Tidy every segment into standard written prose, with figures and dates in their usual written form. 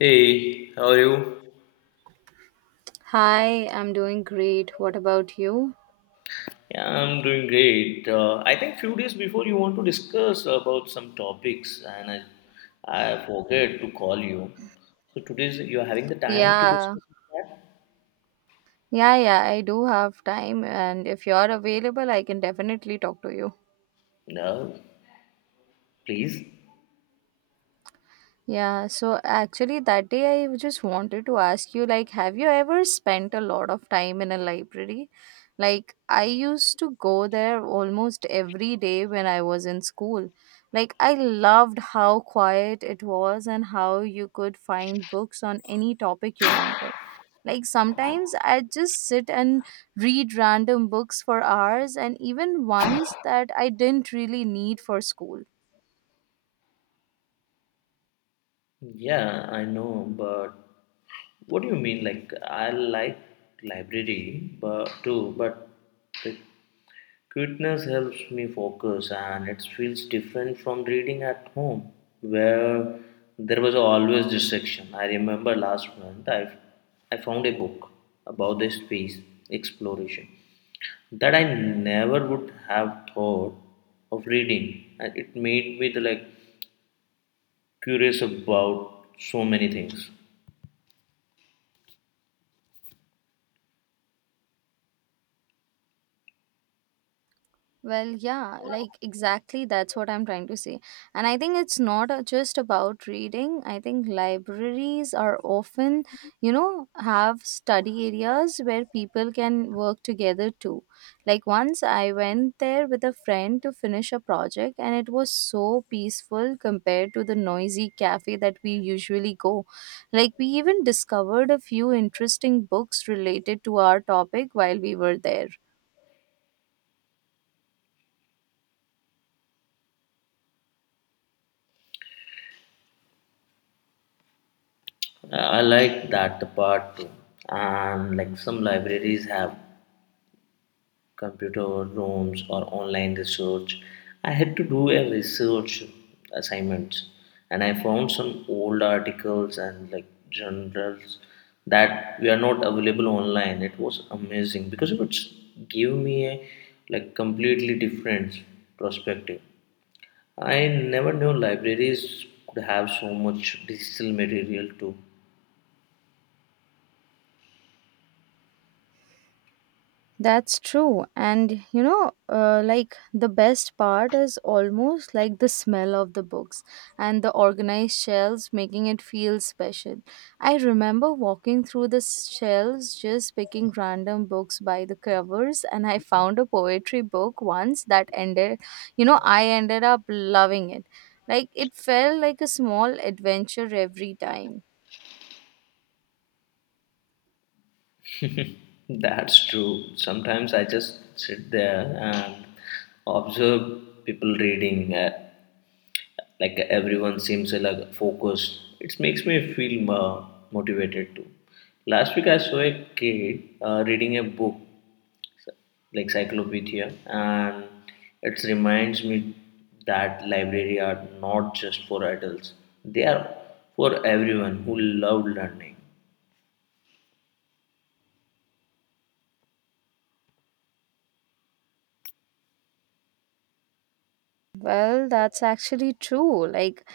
Hey, how are you? Hi, I'm doing great. What about you? Yeah, I'm doing great. I think few days before you want to discuss about some topics, and I forget to call you. So today you're having the time to Yeah. discuss that? Yeah, yeah, I do have time, and if you're available, I can definitely talk to you. No, please. Yeah, so actually that day I just wanted to ask you like have you ever spent a lot of time in a library? Like I used to go there almost every day when I was in school. Like I loved how quiet it was and how you could find books on any topic you wanted. Like sometimes I would just sit and read random books for hours and even ones that I didn't really need for school. Yeah, I know, but what do you mean? Like I like library, but too, but the Cuteness helps me focus and it feels different from reading at home where there was always distraction. I remember last month I found a book about the space exploration that I never would have thought of reading and it made me like curious about so many things. Well, yeah, like exactly that's what I'm trying to say. And I think it's not just about reading. I think libraries are often, you know, have study areas where people can work together too. Like once I went there with a friend to finish a project, and it was so peaceful compared to the noisy cafe that we usually go. Like we even discovered a few interesting books related to our topic while we were there. I like that the part too and like some libraries have computer rooms or online research. I had to do a research assignment and I found some old articles and like journals that were not available online. It was amazing because it would give me a like completely different perspective. I never knew libraries could have so much digital material too. That's true. And you know, like the best part is almost like the smell of the books and the organized shelves making it feel special. I remember walking through the shelves just picking random books by the covers, and I found a poetry book once that ended, you know, I ended up loving it. Like it felt like a small adventure every time. That's true. Sometimes I just sit there and observe people reading. Like everyone seems like focused. It makes me feel motivated too. Last week I saw a kid reading a book like Cyclopedia, and it reminds me that library are not just for adults. They are for everyone who love learning. Well, that's actually true. Like,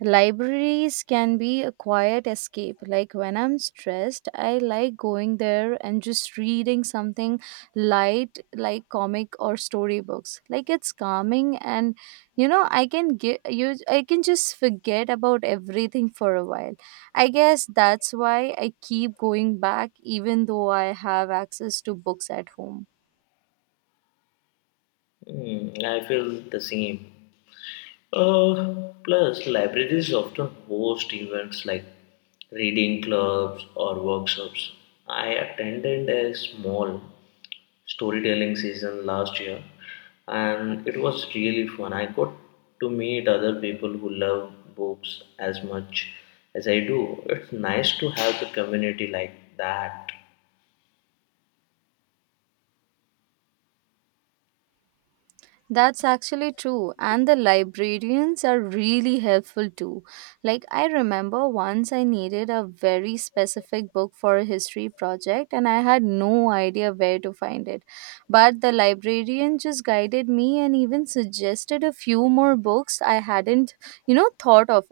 libraries can be a quiet escape. Like, when I'm stressed, I like going there and just reading something light, like comic or storybooks. Like, it's calming, and you know, I can get you, I can just forget about everything for a while. I guess that's why I keep going back, even though I have access to books at home. Mm, I feel the same. Plus, libraries often host events like reading clubs or workshops. I attended a small storytelling season last year and it was really fun. I got to meet other people who love books as much as I do. It's nice to have the community like that. That's actually true, and the librarians are really helpful too. Like, I remember once I needed a very specific book for a history project, and I had no idea where to find it. But the librarian just guided me and even suggested a few more books I hadn't, you know, thought of.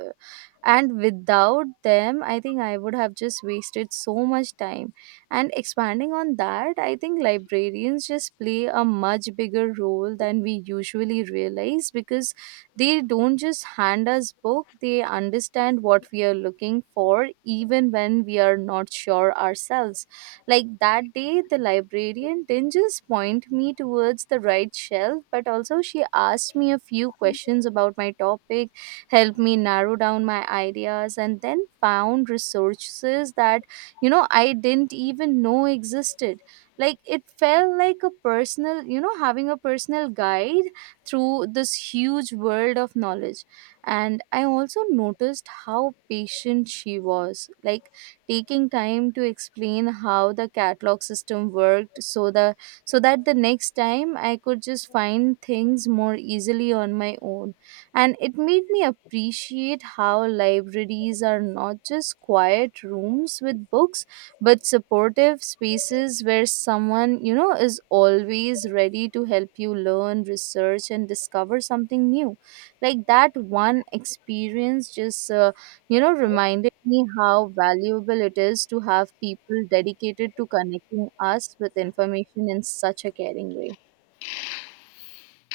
And without them, I think I would have just wasted so much time, and expanding on that, I think librarians just play a much bigger role than we usually realize because they don't just hand us book, they understand what we are looking for even when we are not sure ourselves. Like that day the librarian didn't just point me towards the right shelf, but also she asked me a few questions about my topic, helped me narrow down my ideas, and then found resources that, you know, I didn't even know existed. Like it felt like a personal, you know, having a personal guide through this huge world of knowledge. And I also noticed how patient she was, like taking time to explain how the catalog system worked, so the so that the next time I could just find things more easily on my own. And it made me appreciate how libraries are not just quiet rooms with books, but supportive spaces where someone, you know, is always ready to help you learn, research, and discover something new. Like that one experience just reminded me how valuable it is to have people dedicated to connecting us with information in such a caring way.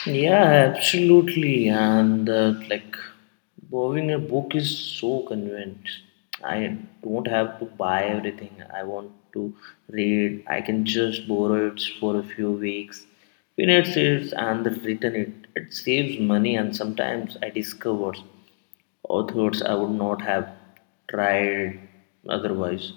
Yeah, absolutely. And like borrowing a book is so convenient. I don't have to buy everything I want to read. I can just borrow it for a few weeks, finish it, and then return it. It saves money, and sometimes I discover authors I would not have tried otherwise.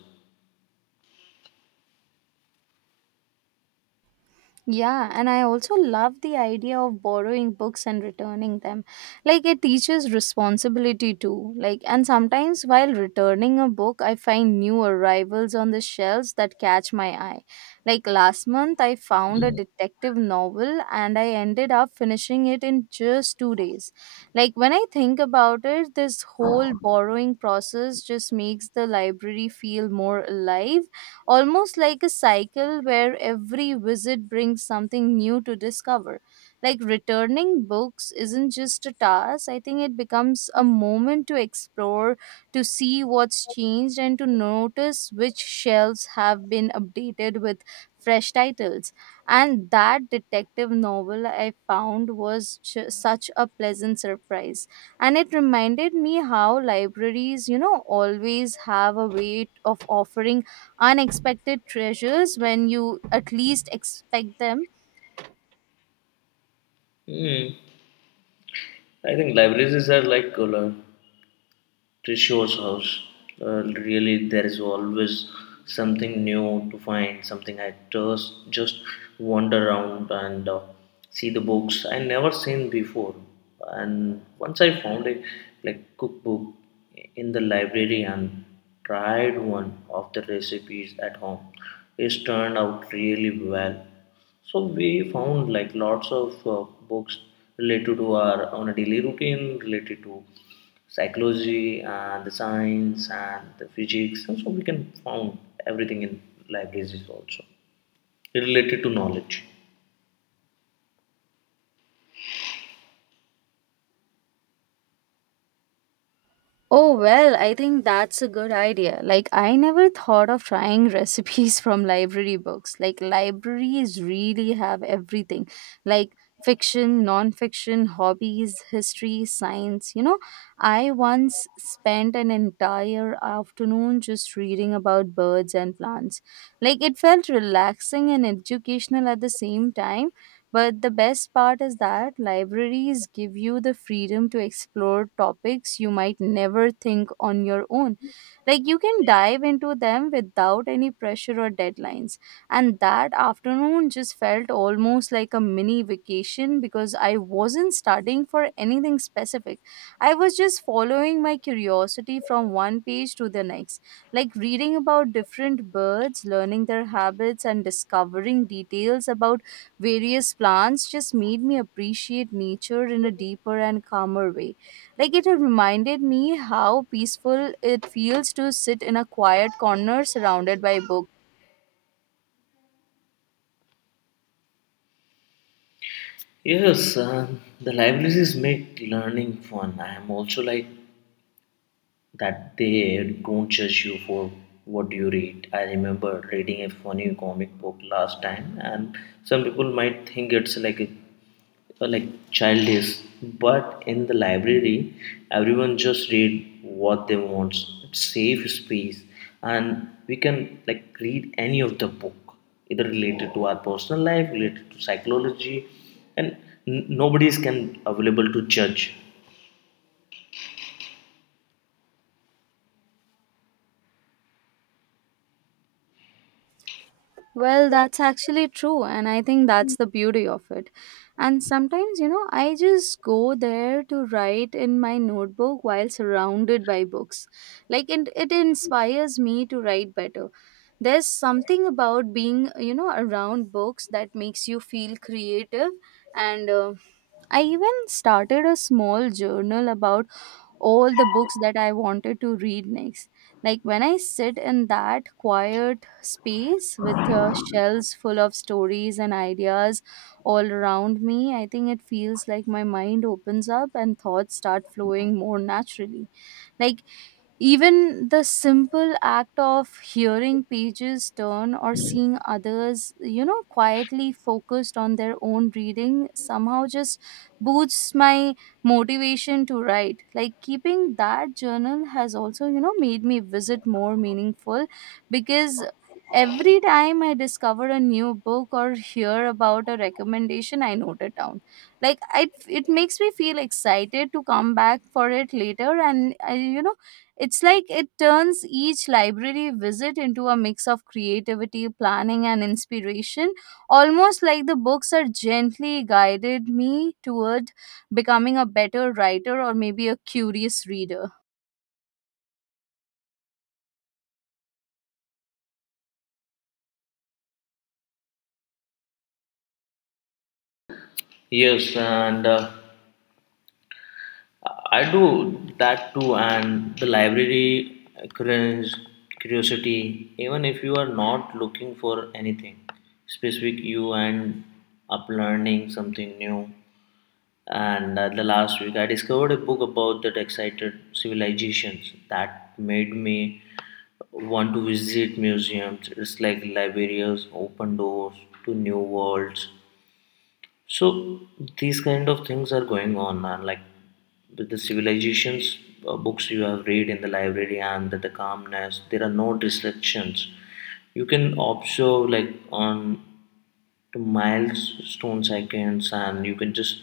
Yeah, and I also love the idea of borrowing books and returning them. Like it teaches responsibility too. Like and sometimes while returning a book, I find new arrivals on the shelves that catch my eye. Like last month I found a detective novel and I ended up finishing it in just 2 days. Like when I think about it, this whole borrowing process just makes the library feel more alive, almost like a cycle where every visit brings something new to discover. Like returning books isn't just a task, I think it becomes a moment to explore, to see what's changed, and to notice which shelves have been updated with fresh titles. And that detective novel I found was such a pleasant surprise, and it reminded me how libraries, you know, always have a way of offering unexpected treasures when you at least expect them. Hmm. I think libraries are like color. Trisho's house. Really, there is always something new to find, something I just wander around and see the books I never seen before. And once I found a like cookbook in the library and tried one of the recipes at home, it turned out really well. So we found like lots of books related to our on a daily routine, related to psychology and the science and the physics, and so we can found everything in libraries is also related to knowledge. Oh, well, I think that's a good idea. Like, I never thought of trying recipes from library books. Like, libraries really have everything like fiction, non fiction, hobbies, history, science. You know, I once spent an entire afternoon just reading about birds and plants. Like, it felt relaxing and educational at the same time. But the best part is that libraries give you the freedom to explore topics you might never think on your own. Like you can dive into them without any pressure or deadlines. And that afternoon just felt almost like a mini vacation because I wasn't studying for anything specific. I was just following my curiosity from one page to the next, like reading about different birds, learning their habits, and discovering details about various plants just made me appreciate nature in a deeper and calmer way. Like it had reminded me how peaceful it feels to sit in a quiet corner surrounded by books. Yes, the libraries make learning fun. I am also like that they don't judge you for what you read. I remember reading a funny comic book last time, and some people might think it's like a like childish but in the library everyone just read what they want, it's safe space and we can like read any of the book either related to our personal life related to psychology and nobody is can available to judge. Well, that's actually true, and I think that's the beauty of it. And sometimes, you know, I just go there to write in my notebook while surrounded by books. Like, it inspires me to write better. There's something about being, you know, around books that makes you feel creative. And I even started a small journal about all the books that I wanted to read next. Like when I sit in that quiet space with shelves full of stories and ideas all around me, I think it feels like my mind opens up and thoughts start flowing more naturally. Like even the simple act of hearing pages turn or seeing others, you know, quietly focused on their own reading somehow just boosts my motivation to write. Like keeping that journal has also, you know, made me visit more meaningful because every time I discover a new book or hear about a recommendation, I note it down. Like I, it makes me feel excited to come back for it later, and I, you know, it's like it turns each library visit into a mix of creativity, planning, and inspiration, almost like the books are gently guided me toward becoming a better writer or maybe a curious reader. Yes and I do that too, and the library currents curiosity. Even if you are not looking for anything specific, you end up learning something new. And the last week, I discovered a book about that excited civilizations that made me want to visit museums. It's like libraries open doors to new worlds. So these kind of things are going on, man. Like with the civilizations books you have read in the library and the calmness, there are no distractions. You can observe like on to milestone seconds and you can just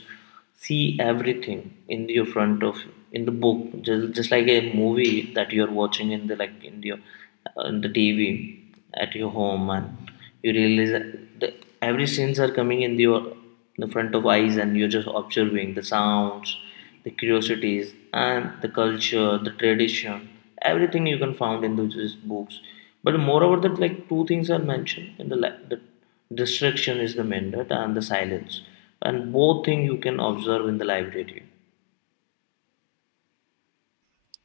see everything in the front of in the book, just like a movie that you're watching in the like in your in the tv at your home and you realize that the, every scenes are coming in your in the front of eyes and you're just observing the sounds the curiosities and the culture the tradition everything you can found in those books but moreover that like two things are mentioned in the the distraction is the mandate and the silence and both thing you can observe in the library.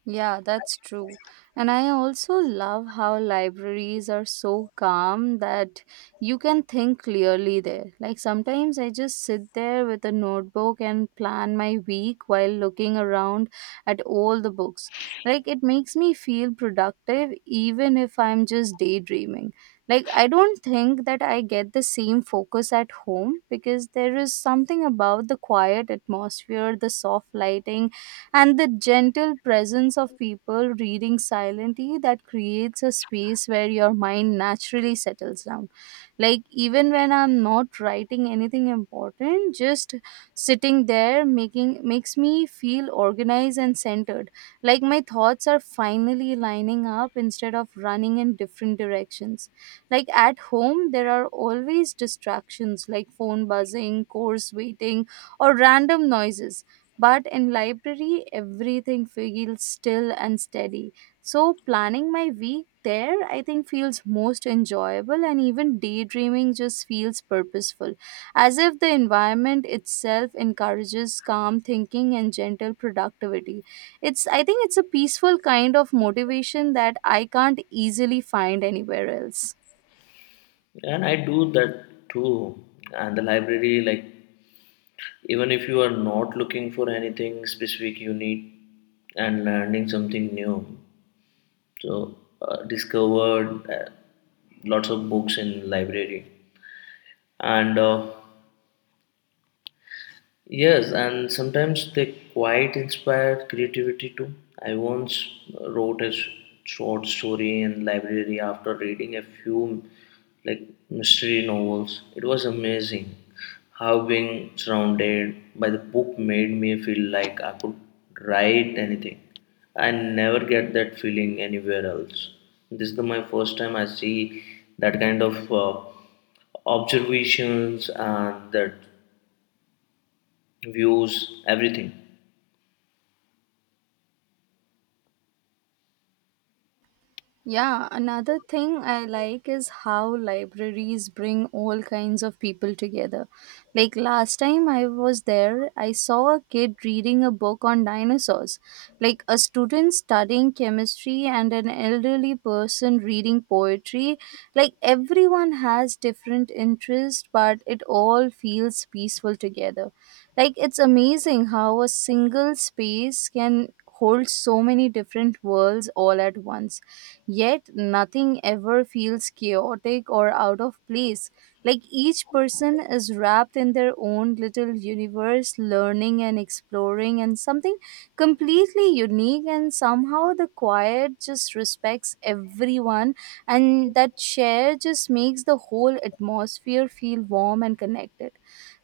Yeah, that's true. And I also love how libraries are so calm that you can think clearly there. Like sometimes I just sit there with a notebook and plan my week while looking around at all the books. Like it makes me feel productive even if I'm just daydreaming. Like I don't think that I get the same focus at home because there is something about the quiet atmosphere, the soft lighting, and the gentle presence of people reading silently that creates a space where your mind naturally settles down. Like, even when I'm not writing anything important, just sitting there making makes me feel organized and centered, like my thoughts are finally lining up instead of running in different directions. Like at home there are always distractions like phone buzzing, course waiting, or random noises, but in library everything feels still and steady, so planning my week there I think feels most enjoyable, and even daydreaming just feels purposeful, as if the environment itself encourages calm thinking and gentle productivity. It's i think it's a peaceful kind of motivation that I can't easily find anywhere else. And I do that too and the library like even if you are not looking for anything specific you need and learning something new so discovered uh, lots of books in library and yes, and sometimes they quite inspire creativity too. I once wrote a short story in library after reading a few like mystery novels. It was amazing how being surrounded by the book made me feel like I could write anything. I never get that feeling anywhere else. This is the, my first time I see that kind of observations and that views, everything. Yeah, another thing I like is how libraries bring all kinds of people together. Like last time I was there, I saw a kid reading a book on dinosaurs, like a student studying chemistry and an elderly person reading poetry. Like everyone has different interests, but it all feels peaceful together. Like it's amazing how a single space can hold so many different worlds all at once. Yet, nothing ever feels chaotic or out of place. Like each person is wrapped in their own little universe, learning and exploring, and something completely unique. And somehow, the quiet just respects everyone, and that share just makes the whole atmosphere feel warm and connected.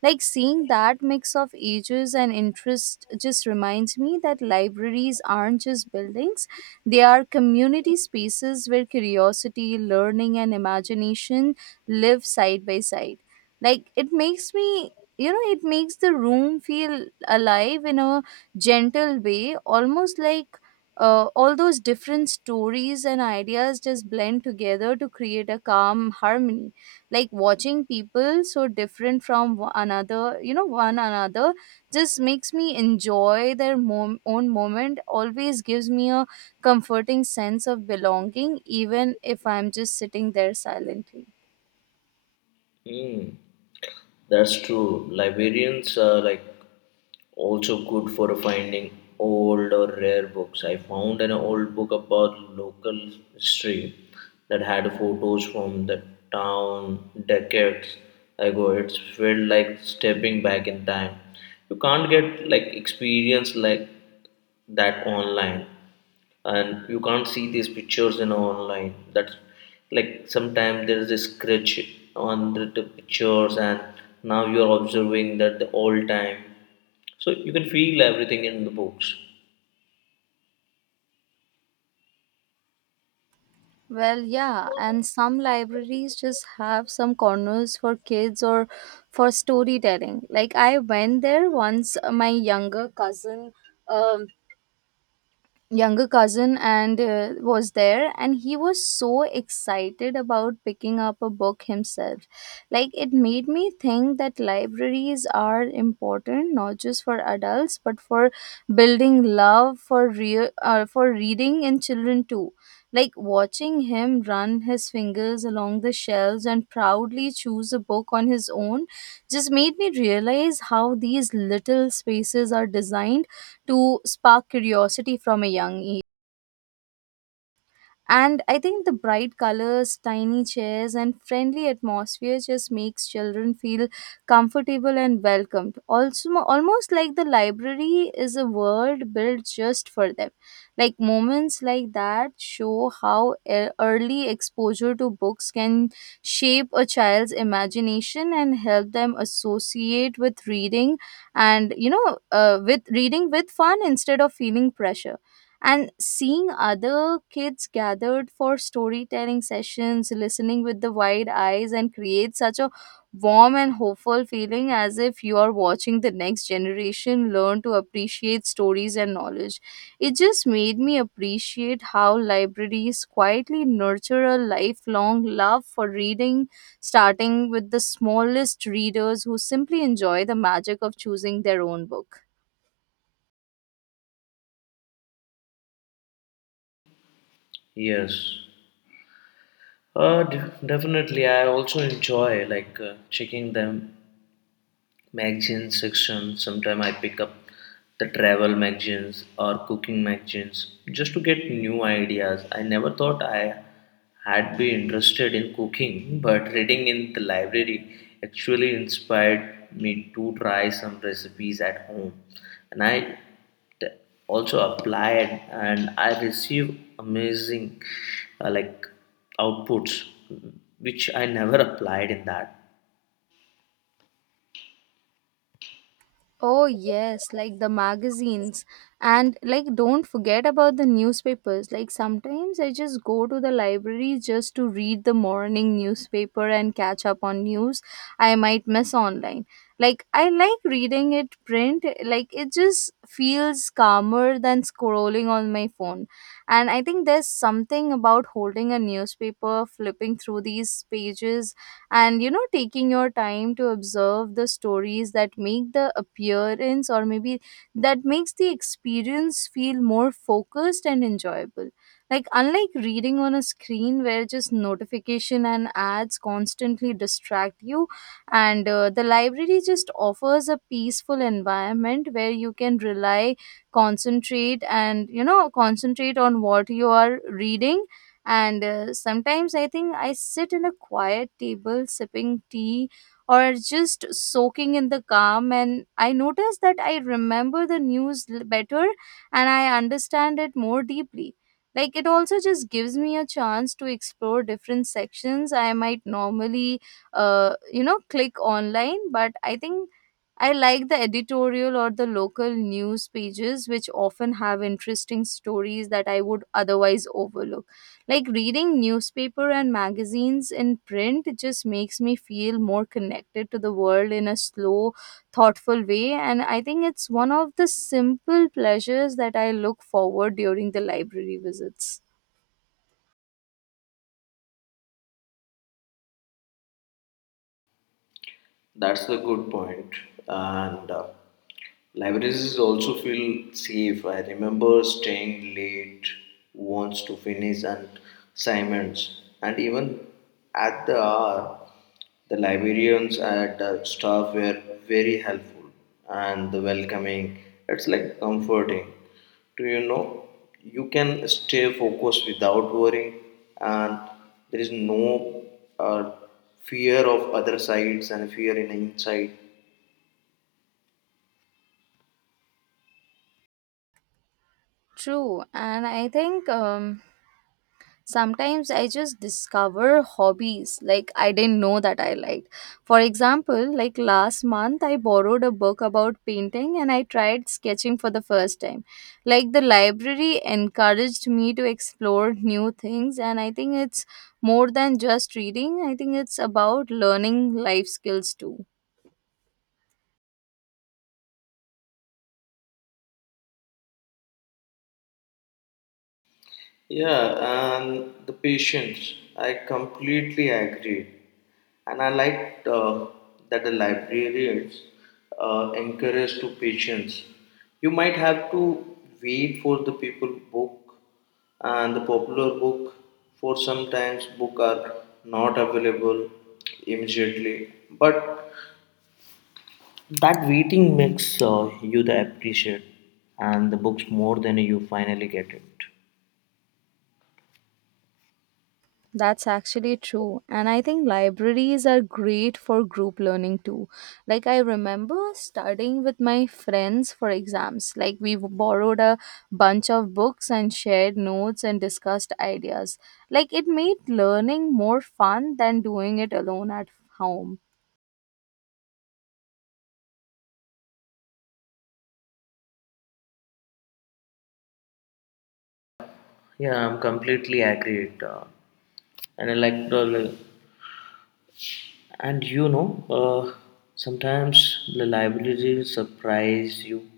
Like seeing that mix of ages and interest just reminds me that libraries aren't just buildings, they are community spaces where curiosity, learning, and imagination live side by side. Like it makes me, you know, it makes the room feel alive in a gentle way, almost like all those different stories and ideas just blend together to create a calm harmony. Like watching people so different from one another, just makes me enjoy their own moment, always gives me a comforting sense of belonging, even if I'm just sitting there silently. Hmm, that's true. Librarians are like also good for finding old or rare books. I found an old book about local history that had photos from the town decades ago. It felt like stepping back in time. You can't get like experience like that online. And you can't see these pictures in online, that's like sometimes there is a scratch on the pictures and now you're observing that the all time so you can feel everything in the books. Well, yeah, and some libraries just have some corners for kids or for storytelling. Like I went there once, my um, younger cousin, and was there, and he was so excited about picking up a book himself. Like it made me think that libraries are important not just for adults but for building love for real, for reading in children too, like watching him run his fingers along the shelves and proudly choose a book on his own just made me realize how these little spaces are designed to spark curiosity from a young age. And I think the bright colors, tiny chairs, and friendly atmosphere just makes children feel comfortable and welcomed. Also, almost like the library is a world built just for them. Like moments like that show how early exposure to books can shape a child's imagination and help them associate with reading and you know with reading with fun instead of feeling pressure, and seeing other kids gathered for storytelling sessions listening with the wide eyes and create such a warm and hopeful feeling, as if you are watching the next generation learn to appreciate stories and knowledge. It just made me appreciate how libraries quietly nurture a lifelong love for reading, starting with the smallest readers who simply enjoy the magic of choosing their own book. Yes uh, d- definitely I also enjoy like checking them magazine section. Sometimes I pick up the travel magazines or cooking magazines just to get new ideas. I never thought I had been interested in cooking, but reading in the library actually inspired me to try some recipes at home. And I t- also applied and I received amazing like outputs which I never applied in that. Oh, yes, like the magazines. And like, don't forget about the newspapers. Like, sometimes I just go to the library just to read the morning newspaper and catch up on news I might miss online. Like, I like reading it print. Like, it just feels calmer than scrolling on my phone. And I think there's something about holding a newspaper, flipping through these pages, and you know taking your time to observe the stories that make the appearance, or maybe that makes the experience feel more focused and enjoyable. Like unlike reading on a screen where just notification and ads constantly distract you, and the library just offers a peaceful environment where you can rely concentrate and you know concentrate on what you are reading. And sometimes I think I sit in a quiet table sipping tea or just soaking in the calm, and I notice that I remember the news better and I understand it more deeply. Like, it also just gives me a chance to explore different sections I might normally, click online, but I think I like the editorial or the local news pages, which often have interesting stories that I would otherwise overlook. Like reading newspaper and magazines in print just makes me feel more connected to the world in a slow, thoughtful way, and I think it's one of the simple pleasures that I look forward during the library visits. That's a good point, and libraries also feel safe. I remember staying late once to finish an assignments, and even at the hour, the librarians and the staff were very helpful and welcoming. It's like comforting. Do you know you can stay focused without worrying, and there is no uh, fear of other sides and fear in inside. True, and I think sometimes I just discover hobbies like I didn't know that I liked. For example, like last month I borrowed a book about painting and I tried sketching for the first time. Like the library encouraged me to explore new things, and I think it's more than just reading. I think it's about learning life skills too. Yeah, and the patience. I completely agree. And I liked that the librarians encourage to patience. You might have to wait for the people book and the popular book for sometimes book are not available immediately. But that waiting makes you the appreciate and the books more than you finally get it. That's actually true. And I think libraries are great for group learning too. Like, I remember studying with my friends for exams. Like, we borrowed a bunch of books and shared notes and discussed ideas. Like, it made learning more fun than doing it alone at home. Yeah, I'm completely agreed. And I like and you know, sometimes the library will surprise you.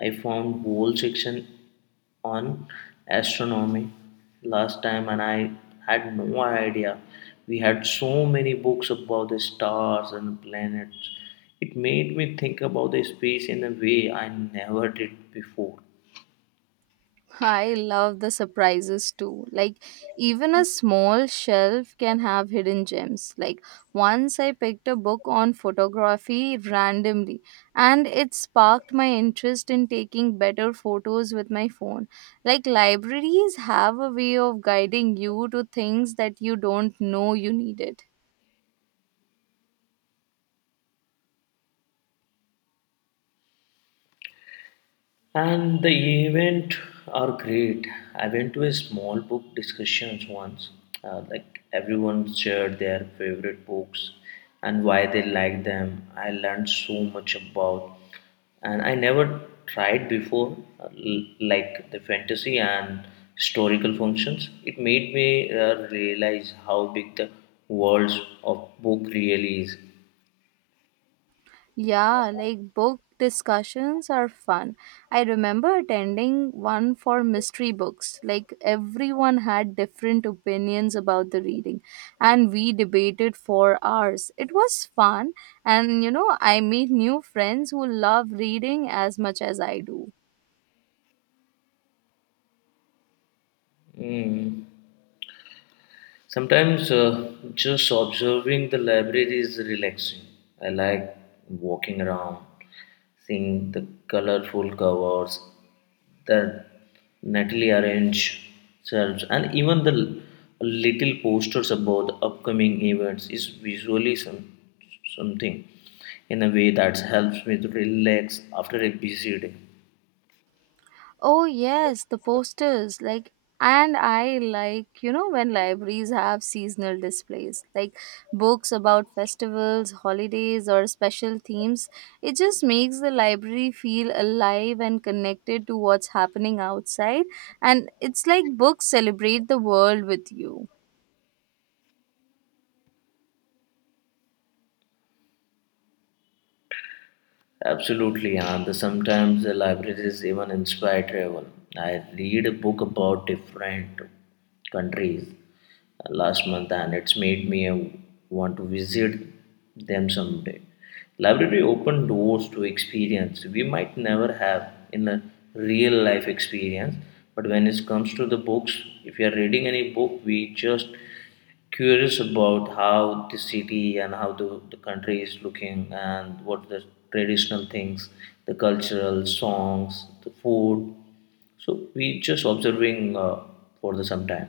I found whole section on astronomy last time, and I had no idea. We had so many books about the stars and planets. It made me think about the space in a way I never did before. I love the surprises too. Like, even a small shelf can have hidden gems. Like, once I picked a book on photography randomly, and it sparked my interest in taking better photos with my phone. Like, libraries have a way of guiding you to things that you don't know you needed. And the event are great. I went to a small book discussions once. Like everyone shared their favorite books and why they like them. I learned so much about, and I never tried before, like the fantasy and historical functions. It made me realize how big the world of book really is. Yeah, like book discussions are fun. I remember attending one for mystery books. Like everyone had different opinions about the reading, and we debated for hours. It was fun, and you know, I made new friends who love reading as much as I do. Mm. Sometimes just observing the library is relaxing. I like walking around, seeing the colorful covers, the neatly arranged shelves, and even the little posters about the upcoming events is visually some, something in a way that helps me to relax after a busy day. Oh yes, the posters, like, and I like you know when libraries have seasonal displays like books about festivals, holidays or special themes. It just makes the library feel alive and connected to what's happening outside, and it's like books celebrate the world with you. Absolutely, and the- sometimes the libraries even inspire travel. I read a book about different countries last month, and it's made me want to visit them someday. Library open doors to experience we might never have in a real life experience, but when it comes to the books, if you are reading any book, we just curious about how the city and how the country is looking and what the traditional things the cultural songs the food so we just observing for the some time.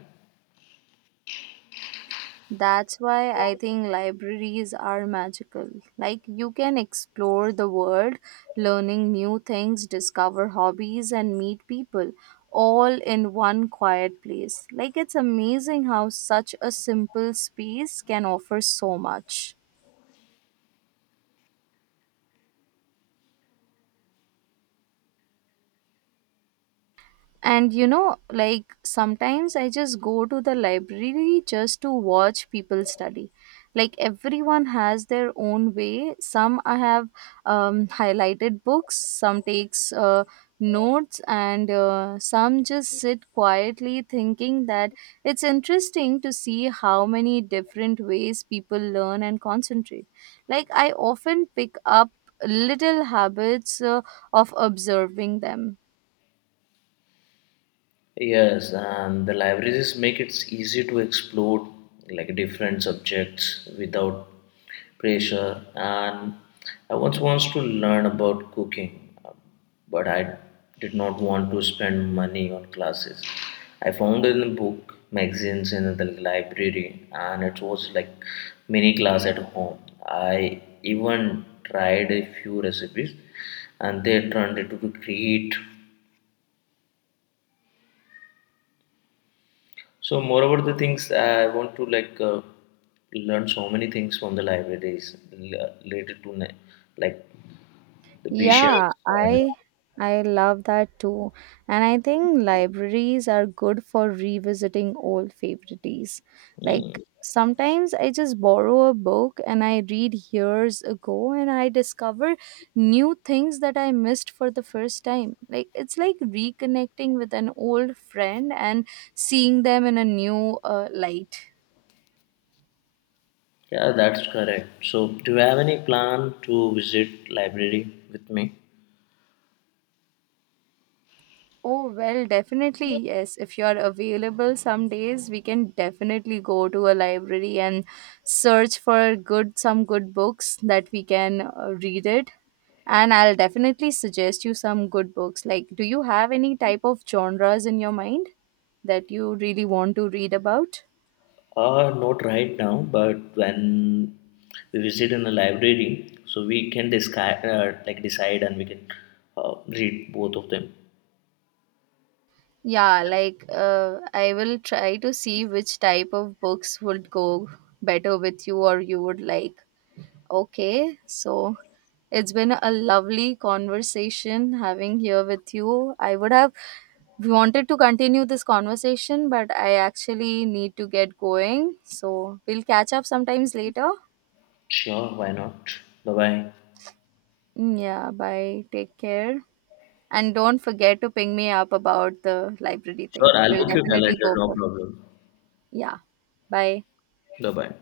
That's why I think libraries are magical. Like, you can explore the world, learning new things, discover hobbies, and meet people all in one quiet place. Like, it's amazing how such a simple space can offer so much. And you know, like sometimes I just go to the library just to watch people study. Like everyone has their own way. Some I have highlighted books, some takes notes, and some just sit quietly thinking that it's interesting to see how many different ways people learn and concentrate. Like I often pick up little habits of observing them. Yes, and the libraries make it easy to explore like different subjects without pressure. And I once wants to learn about cooking, but I did not want to spend money on classes. I found in a book, magazines in the library, and it was like mini class at home. I even tried a few recipes, and they turned into create. So moreover the things I want to like learn so many things from the libraries related to like the Yeah, patients and I I love that too. And I think libraries are good for revisiting old favorites. Like mm, sometimes I just borrow a book and I read years ago and I discover new things that I missed for the first time. Like it's like reconnecting with an old friend and seeing them in a new light. yeah that's correct. So do you have any plan to visit library with me? Oh, well, definitely, yes. If you are available some days, we can definitely go to a library and search for good some good books that we can read it. And I'll definitely suggest you some good books. Like, do you have any type of genres in your mind that you really want to read about? Not right now, but when we visit in a library, so we can discuss, like decide and we can read both of them. Yeah, like I will try to see which type of books would go better with you or you would like. Okay, so it's been a lovely conversation having here with you. I would have wanted to continue this conversation, but I actually need to get going. So we'll catch up sometimes later. Sure, why not? Bye bye. Mm, yeah, bye. Take care. And don't forget to ping me up about the library Sure, thing. I'll We'll book your definitely calendar, go no for. problem. Yeah. Bye. Bye bye.